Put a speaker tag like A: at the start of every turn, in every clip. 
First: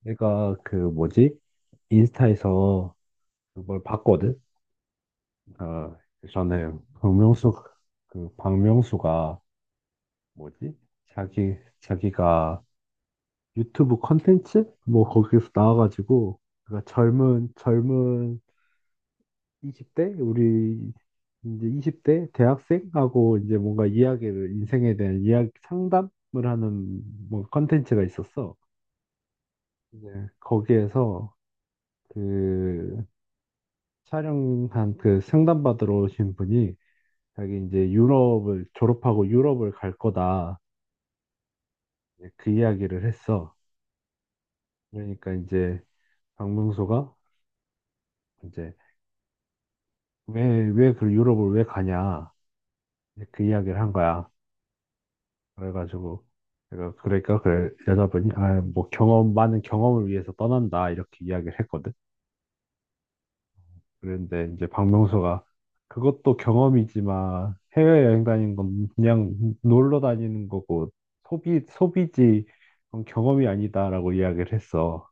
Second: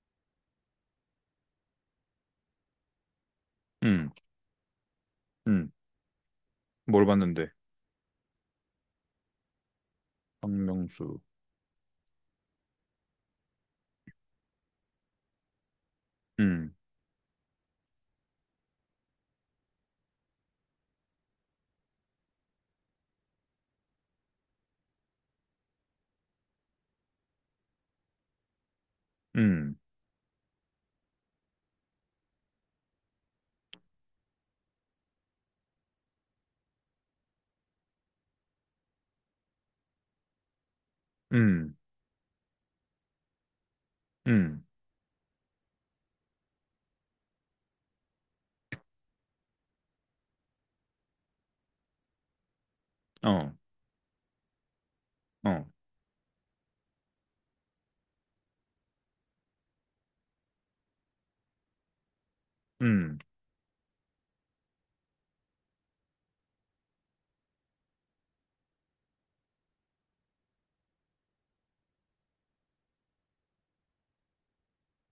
A: 내가 그 뭐지? 인스타에서 그걸
B: 음,
A: 봤거든.
B: 음,
A: 아, 전에
B: 뭘 봤는데?
A: 박명수 박명수가 뭐지?
B: 박명수.
A: 자기 자기가 유튜브 컨텐츠 뭐 거기에서 나와가지고
B: 음,
A: 그가 젊은 20대 우리 이제 20대 대학생하고 이제 뭔가 이야기를, 인생에 대한 이야기 상담을 하는 뭐 컨텐츠가 있었어.
B: 음,
A: 이제 거기에서 그 촬영한, 그 상담 받으러 오신 분이 자기 이제 유럽을 졸업하고 유럽을 갈 거다,
B: 음,
A: 이제 그 이야기를 했어.
B: 음,
A: 그러니까 이제 박명수가 이제 왜왜 그 유럽을 왜 가냐, 이제 그
B: 어,
A: 이야기를 한 거야.
B: 어,
A: 그래가지고 내가, 그러니까 그 여자분이 아, 뭐 경험, 많은 경험을 위해서 떠난다 이렇게 이야기를 했거든.
B: 음,
A: 그런데 이제 박명수가 그것도 경험이지만 해외여행 다니는 건 그냥 놀러 다니는 거고 소비지 그건 경험이 아니다라고 이야기를 했어.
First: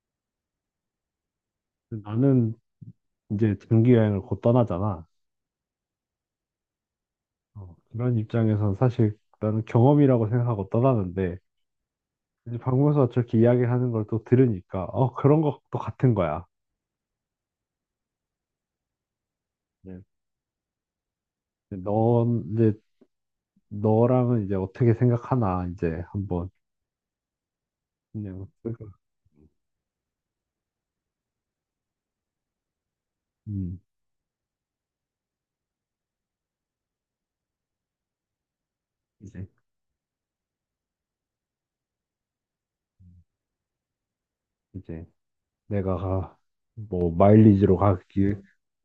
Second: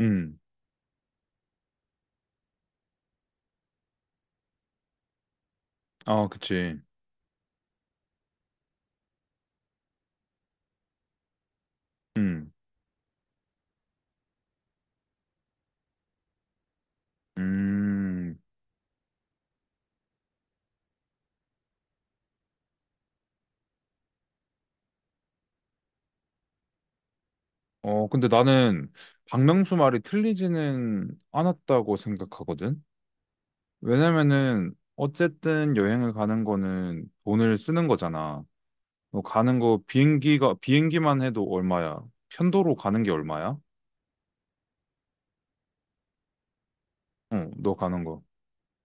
B: 음,
A: 근데 나는 이제 장기여행을 곧 떠나잖아.
B: 아, 그치.
A: 어, 그런 입장에선 사실 나는 경험이라고 생각하고 떠나는데,
B: 음,
A: 이제 박명수가 저렇게 이야기하는 걸 또 들으니까 어, 그런 것도 같은 거야.
B: 음,
A: 네. 근데 넌 이제, 너랑은 이제 어떻게 생각하나 이제 한번,
B: 어, 근데
A: 그냥.
B: 나는 박명수 말이 틀리지는 않았다고 생각하거든?
A: 음,
B: 왜냐면은, 어쨌든 여행을 가는 거는 돈을 쓰는 거잖아. 너
A: 이제
B: 가는 거 비행기만 해도 얼마야? 편도로 가는 게 얼마야?
A: 이제 내가 뭐
B: 어, 너 가는 거.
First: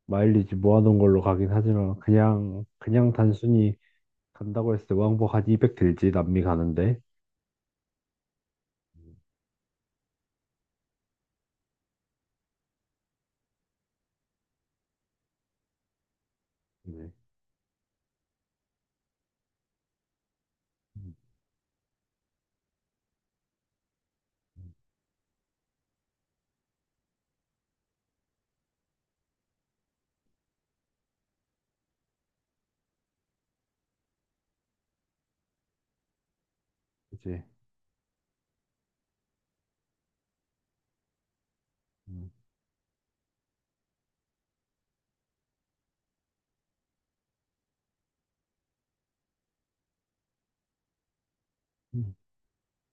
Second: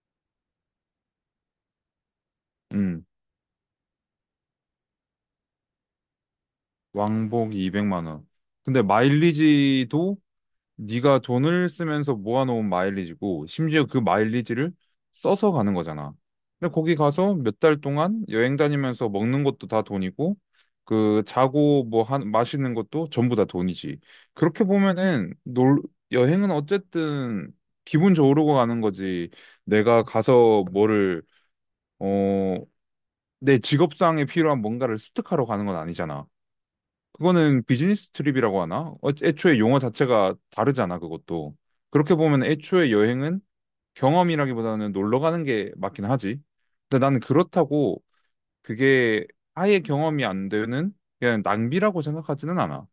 A: 마일리지 모아놓은 걸로 가긴 하지만 그냥
B: 음.
A: 그냥 단순히 간다고 했을 때 왕복 한 200 들지, 남미 가는데.
B: 왕복이 200만 원. 근데 마일리지도 네가 돈을 쓰면서 모아놓은 마일리지고 심지어 그 마일리지를 써서 가는 거잖아. 근데 거기
A: 네.
B: 가서 몇 달 동안 여행 다니면서 먹는 것도 다 돈이고
A: 음, 음,
B: 그 자고 마시는 것도 전부 다 돈이지. 그렇게
A: 음,
B: 보면은 놀, 여행은 어쨌든 기분 좋으려고 가는 거지. 내가 가서 뭐를 어, 내 직업상에 필요한 뭔가를 습득하러 가는 건 아니잖아.
A: 그치.
B: 그거는 비즈니스 트립이라고 하나? 어, 애초에 용어 자체가 다르잖아, 그것도. 그렇게
A: 음,
B: 보면 애초에 여행은 경험이라기보다는 놀러 가는 게 맞긴 하지. 근데 나는 그렇다고 그게 아예 경험이 안 되는 그냥 낭비라고
A: 음,
B: 생각하지는 않아.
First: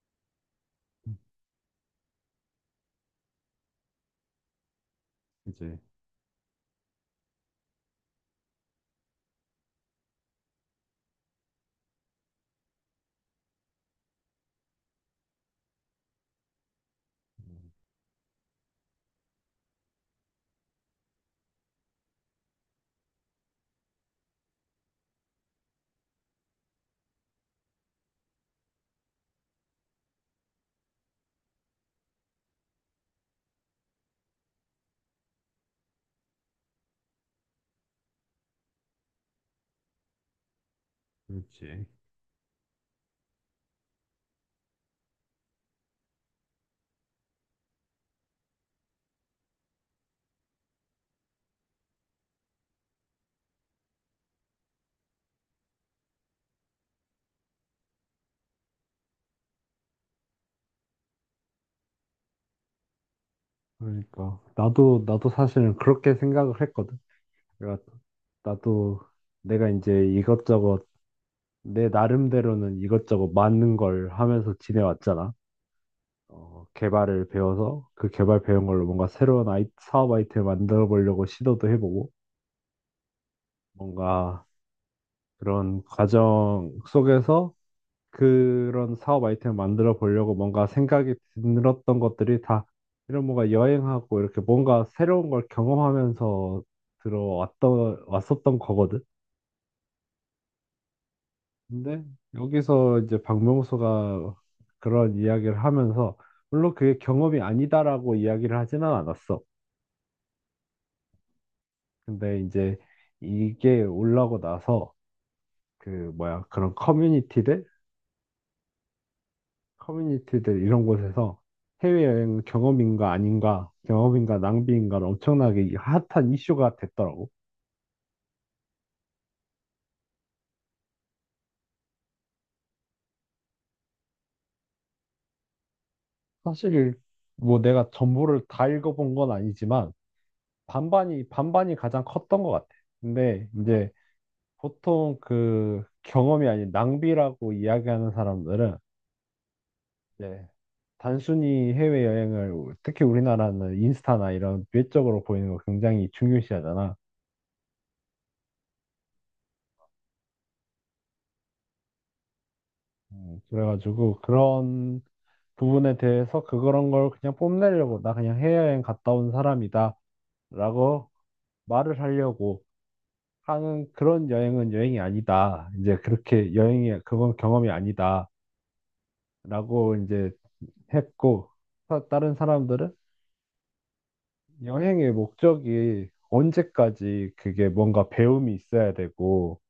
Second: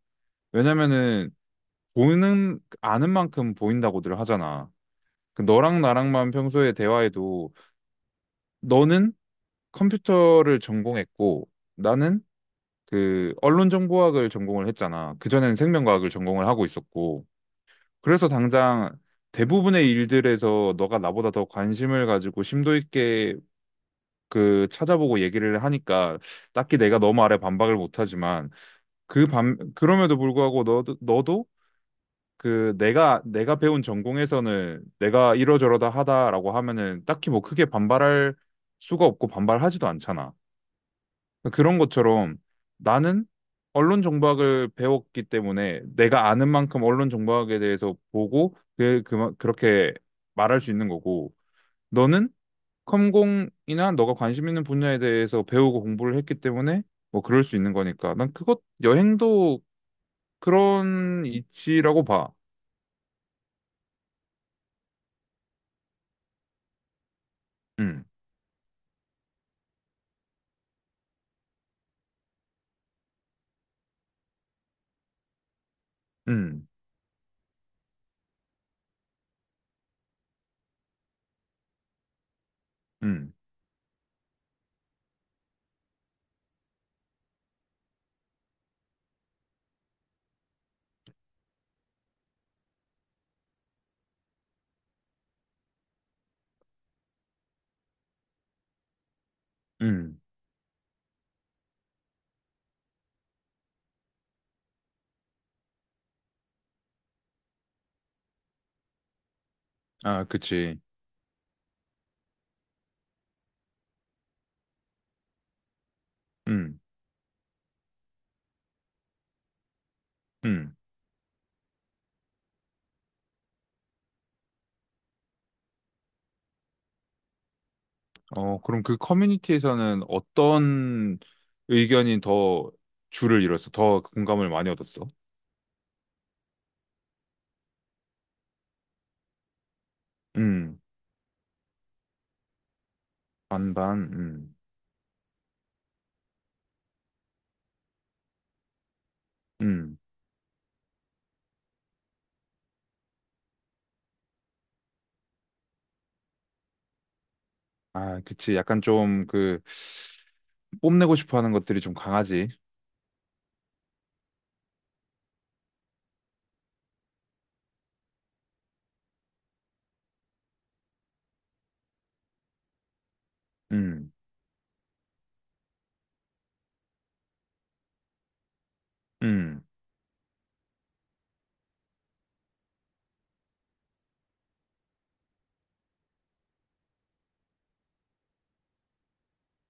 B: 왜냐면은 보는 아는 만큼 보인다고들 하잖아. 그
A: 그치.
B: 너랑 나랑만 평소에 대화해도 너는 컴퓨터를 전공했고 나는 그 언론정보학을 전공을 했잖아. 그전에는 생명과학을 전공을 하고 있었고. 그래서 당장 대부분의 일들에서 너가 나보다 더 관심을 가지고 심도 있게 그 찾아보고 얘기를 하니까 딱히 내가 너 말에 반박을 못하지만 그럼에도 불구하고 너도 그 내가 배운 전공에서는 내가 이러저러다 하다라고 하면은 딱히 뭐 크게 반발할 수가 없고 반발하지도 않잖아. 그런
A: 그렇지.
B: 것처럼 나는 언론 정보학을 배웠기 때문에 내가 아는 만큼 언론 정보학에 대해서 보고 그렇게 말할 수 있는 거고 너는 컴공이나 너가 관심 있는 분야에 대해서 배우고 공부를 했기 때문에 뭐 그럴 수 있는 거니까 난 그것 여행도 그런 이치라고 봐.
A: 그러니까 나도 사실은 그렇게 생각을 했거든. 내가
B: 음,
A: 나도 내가 이제 이것저것, 내 나름대로는 이것저것 맞는 걸 하면서 지내왔잖아. 어,
B: 음,
A: 개발을 배워서 그 개발 배운 걸로 뭔가 새로운 사업 아이템을 만들어 보려고 시도도 해보고,
B: 음,
A: 뭔가 그런 과정 속에서 그런 사업 아이템을 만들어 보려고 뭔가 생각이 들었던 것들이 다 이런 뭔가 여행하고 이렇게 뭔가 새로운 걸 경험하면서 들어왔던 왔었던 거거든.
B: 음.
A: 근데 여기서 이제 박명수가 그런 이야기를 하면서 물론 그게 경험이 아니다라고 이야기를 하지는 않았어.
B: 아, 그치.
A: 근데 이제 이게 올라오고 나서 그 뭐야, 그런
B: 음,
A: 커뮤니티들
B: 음.
A: 이런 곳에서 해외여행 경험인가 아닌가, 경험인가 낭비인가, 엄청나게 이 핫한 이슈가 됐더라고.
B: 어, 그럼 그 커뮤니티에서는 어떤 의견이 더 줄을 이뤘어? 더 공감을 많이 얻었어?
A: 사실 뭐 내가 전부를 다 읽어본 건 아니지만
B: 음,
A: 반반이 가장 컸던 것 같아. 근데 이제
B: 반반,
A: 보통 그 경험이 아닌 낭비라고 이야기하는 사람들은,
B: 음.
A: 네, 단순히 해외여행을, 특히 우리나라는 인스타나 이런 외적으로 보이는 거 굉장히 중요시하잖아.
B: 아, 그치. 약간 좀 그, 뽐내고 싶어 하는 것들이 좀 강하지.
A: 그래가지고 그런 부분에 대해서 그런 걸 그냥 뽐내려고, 나 그냥 해외여행 갔다 온 사람이다. 라고 말을 하려고 하는
B: 음,
A: 그런 여행은 여행이 아니다, 이제 그렇게 여행이, 그건 경험이 아니다.
B: 음,
A: 라고 이제 했고, 다른 사람들은 여행의 목적이 언제까지 그게 뭔가 배움이 있어야 되고,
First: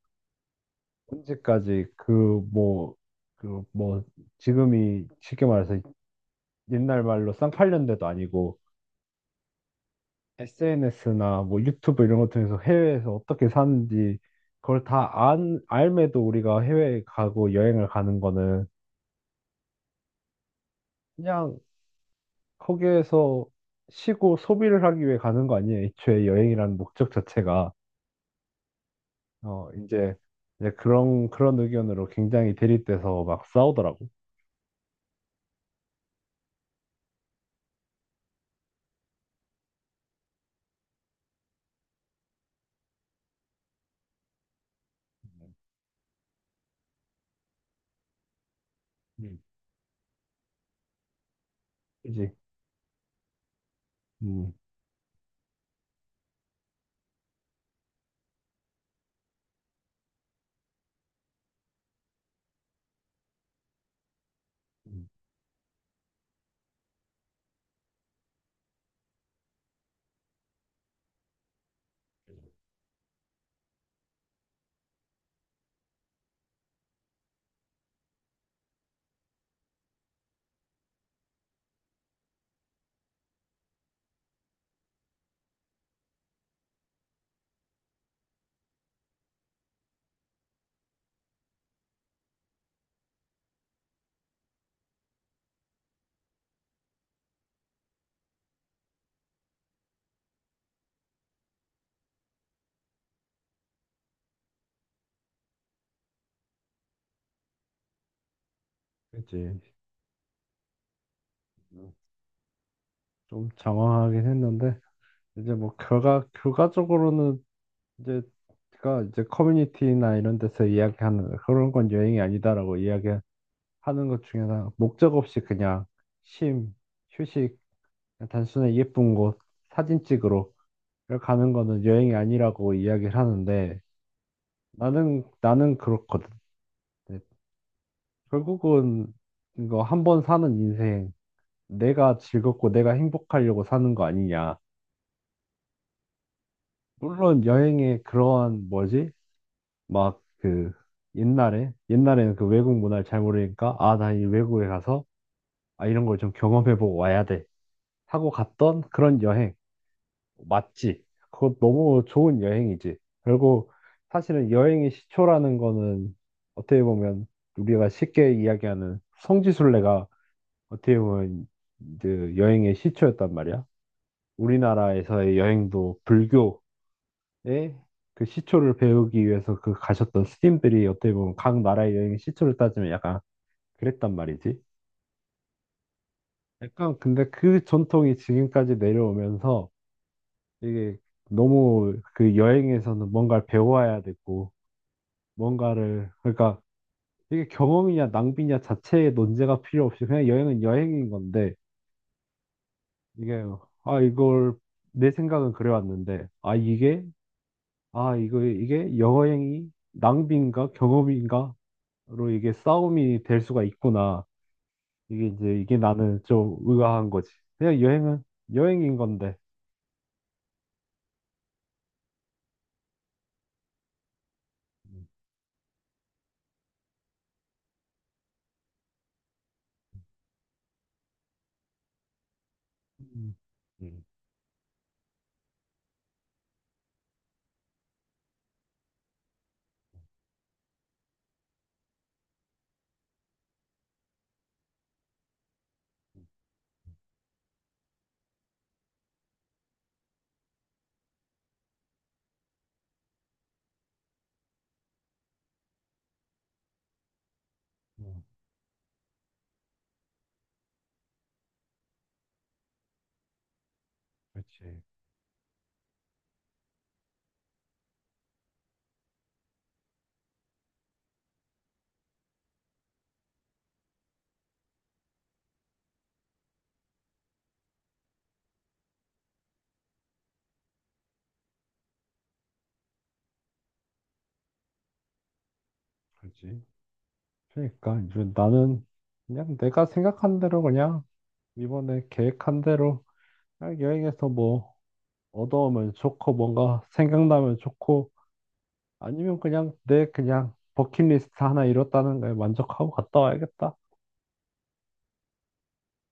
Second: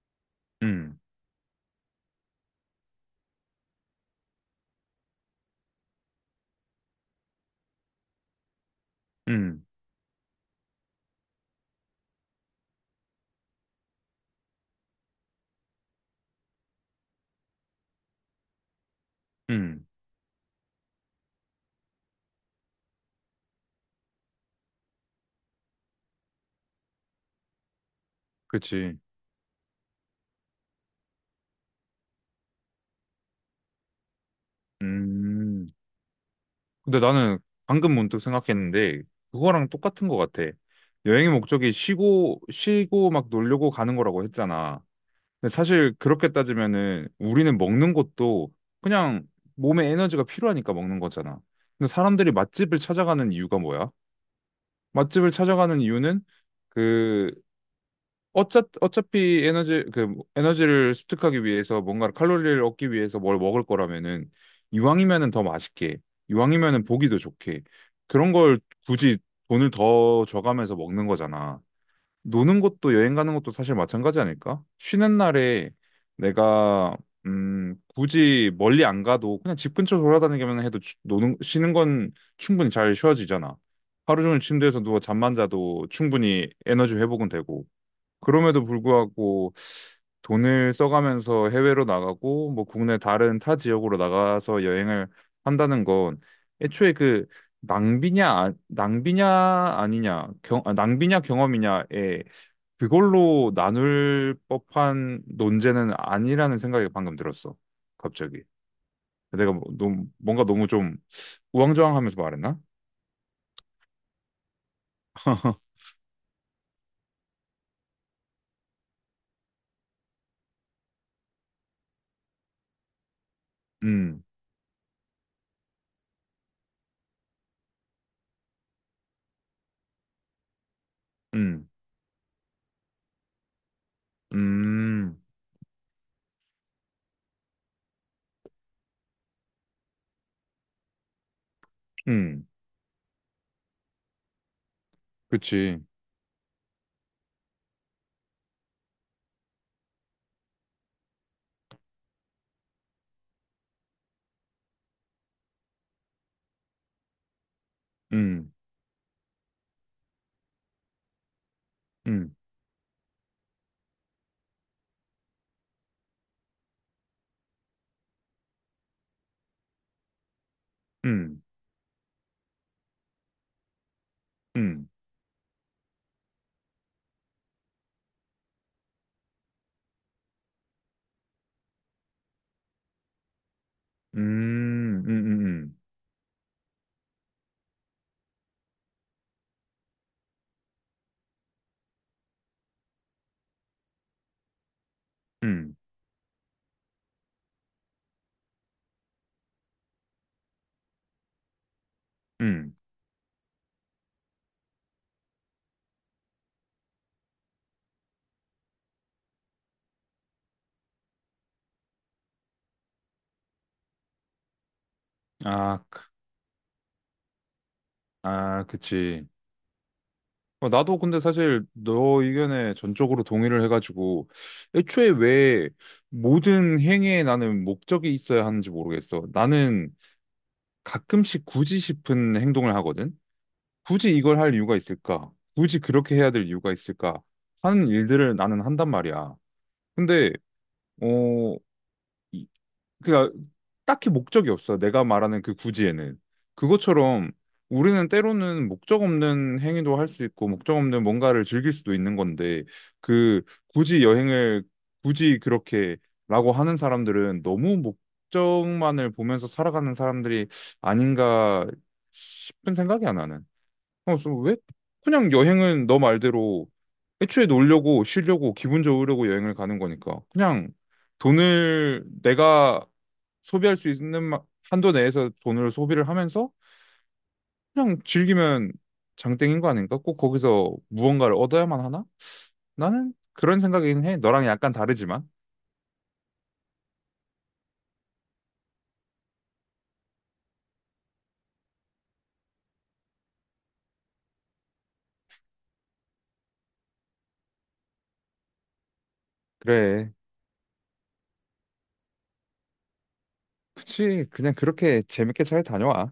B: 음,
A: 언제까지 그 뭐 그 뭐 지금이 쉽게 말해서 옛날 말로 쌍팔년 대도 아니고
B: 음,
A: SNS나 뭐 유튜브 이런 것 통해서 해외에서 어떻게 사는지 그걸 다 안, 알매도 우리가 해외에 가고 여행을 가는 거는
B: 음.
A: 그냥 거기에서 쉬고 소비를 하기 위해 가는 거 아니에요, 애초에 여행이라는 목적 자체가.
B: 그치.
A: 어, 이제 그런 의견으로 굉장히 대립돼서 막 싸우더라고.
B: 음. 근데 나는 방금 문득 생각했는데, 그거랑 똑같은 것 같아. 여행의 목적이 쉬고 막 놀려고 가는 거라고 했잖아. 근데 사실 그렇게 따지면은 우리는 먹는 것도 그냥
A: 음,
B: 몸에 에너지가 필요하니까 먹는 거잖아. 근데
A: 그지.
B: 사람들이 맛집을 찾아가는 이유가 뭐야?
A: 음,
B: 맛집을 찾아가는 이유는 그 어차피 에너지를 습득하기 위해서 뭔가 칼로리를 얻기 위해서 뭘 먹을 거라면은
A: 음,
B: 이왕이면은 더 맛있게, 이왕이면은 보기도 좋게 그런 걸 굳이 돈을 더 줘가면서 먹는 거잖아. 노는 것도 여행 가는 것도 사실 마찬가지 아닐까? 쉬는 날에 내가 굳이 멀리 안 가도 그냥 집 근처 돌아다니기만 해도 노는 쉬는 건 충분히 잘 쉬어지잖아. 하루 종일 침대에서 누워 잠만 자도 충분히 에너지 회복은 되고. 그럼에도 불구하고 돈을 써가면서 해외로 나가고 뭐 국내 다른 타 지역으로 나가서 여행을 한다는 건 애초에 그 낭비냐 아니냐, 경, 아, 낭비냐 경험이냐에 그걸로 나눌 법한 논제는 아니라는 생각이 방금 들었어. 갑자기. 내가
A: 그지.
B: 뭐, 너무, 뭔가 너무 좀 우왕좌왕하면서 말했나?
A: 좀 장황하긴 했는데 이제 뭐 결과적으로는 이제 가 이제 커뮤니티나 이런 데서 이야기하는 그런 건 여행이 아니다라고 이야기하는 것
B: 음,
A: 중에 하나, 목적 없이 그냥 쉼, 휴식, 단순히 예쁜 곳 사진 찍으러 가는
B: 음,
A: 거는 여행이 아니라고 이야기를 하는데,
B: 음,
A: 나는 그렇거든. 네, 결국은 이거 한 번 사는 인생, 내가
B: 음,
A: 즐겁고 내가 행복하려고 사는 거 아니냐.
B: 그치.
A: 물론 여행에 그러한 뭐지? 막 그 옛날에는 그 외국 문화를 잘 모르니까 아, 나 이 외국에 가서 아, 이런 걸 좀 경험해보고 와야 돼 하고
B: 음,
A: 갔던 그런 여행, 맞지? 그거 너무
B: 음,
A: 좋은 여행이지. 결국 사실은 여행의 시초라는 거는 어떻게 보면 우리가 쉽게 이야기하는 성지순례가 어떻게
B: 음,
A: 보면 그 여행의 시초였단 말이야.
B: 음,
A: 우리나라에서의 여행도 불교, 예, 그 시초를 배우기 위해서 그 가셨던 스님들이, 어떻게 보면 각 나라의 여행의 시초를 따지면 약간 그랬단 말이지.
B: 음, 음, 음, 음,
A: 약간 근데 그 전통이 지금까지 내려오면서 이게 너무 그 여행에서는 뭔가를 배워야 되고
B: 음,
A: 뭔가를, 그러니까 이게 경험이냐 낭비냐 자체의 논제가 필요 없이 그냥 여행은 여행인 건데,
B: 음.
A: 이게 아 이걸 내 생각은 그래왔는데, 아 이게 아 이거 이게 여행이 낭비인가 경험인가 로 이게 싸움이 될 수가 있구나. 이게
B: 아, 그-
A: 나는 좀 의아한 거지. 그냥 여행은
B: 아,
A: 여행인
B: 그치.
A: 건데.
B: 어, 나도 근데 사실 너 의견에 전적으로 동의를 해가지고
A: 음,
B: 애초에 왜 모든 행위에 나는 목적이 있어야 하는지 모르겠어. 나는 가끔씩 굳이 싶은 행동을 하거든.
A: 음, 음,
B: 굳이 이걸 할 이유가 있을까? 굳이 그렇게 해야 될 이유가 있을까? 하는 일들을 나는 한단 말이야. 근데 어 그러니까 딱히 목적이 없어. 내가 말하는 그 구지에는. 그것처럼 우리는 때로는 목적 없는 행위도 할 수 있고, 목적 없는 뭔가를 즐길 수도 있는 건데, 그 굳이 여행을 굳이 그렇게 라고 하는 사람들은 너무
A: 음.
B: 목적만을 보면서 살아가는 사람들이 아닌가 싶은 생각이야, 나는. 어, 그래서 왜
A: 그렇지,
B: 그냥 여행은 너 말대로 애초에 놀려고 쉬려고 기분 좋으려고 여행을 가는 거니까 그냥 돈을 내가 소비할 수 있는 한도 내에서 돈을 소비를 하면서 그냥 즐기면 장땡인 거 아닌가? 꼭 거기서 무언가를 얻어야만 하나? 나는 그런 생각이긴 해. 너랑 약간 다르지만.
A: 그렇지. 그러니까 이제 나는 그냥 내가 생각한 대로, 그냥 이번에 계획한 대로 그냥 여행에서 뭐 얻어오면 좋고, 뭔가 생각나면 좋고, 아니면 그냥 내
B: 그래.
A: 그냥 버킷리스트 하나 이뤘다는 거에 만족하고 갔다 와야겠다.
B: 그치. 그냥 그렇게 재밌게 잘 다녀와.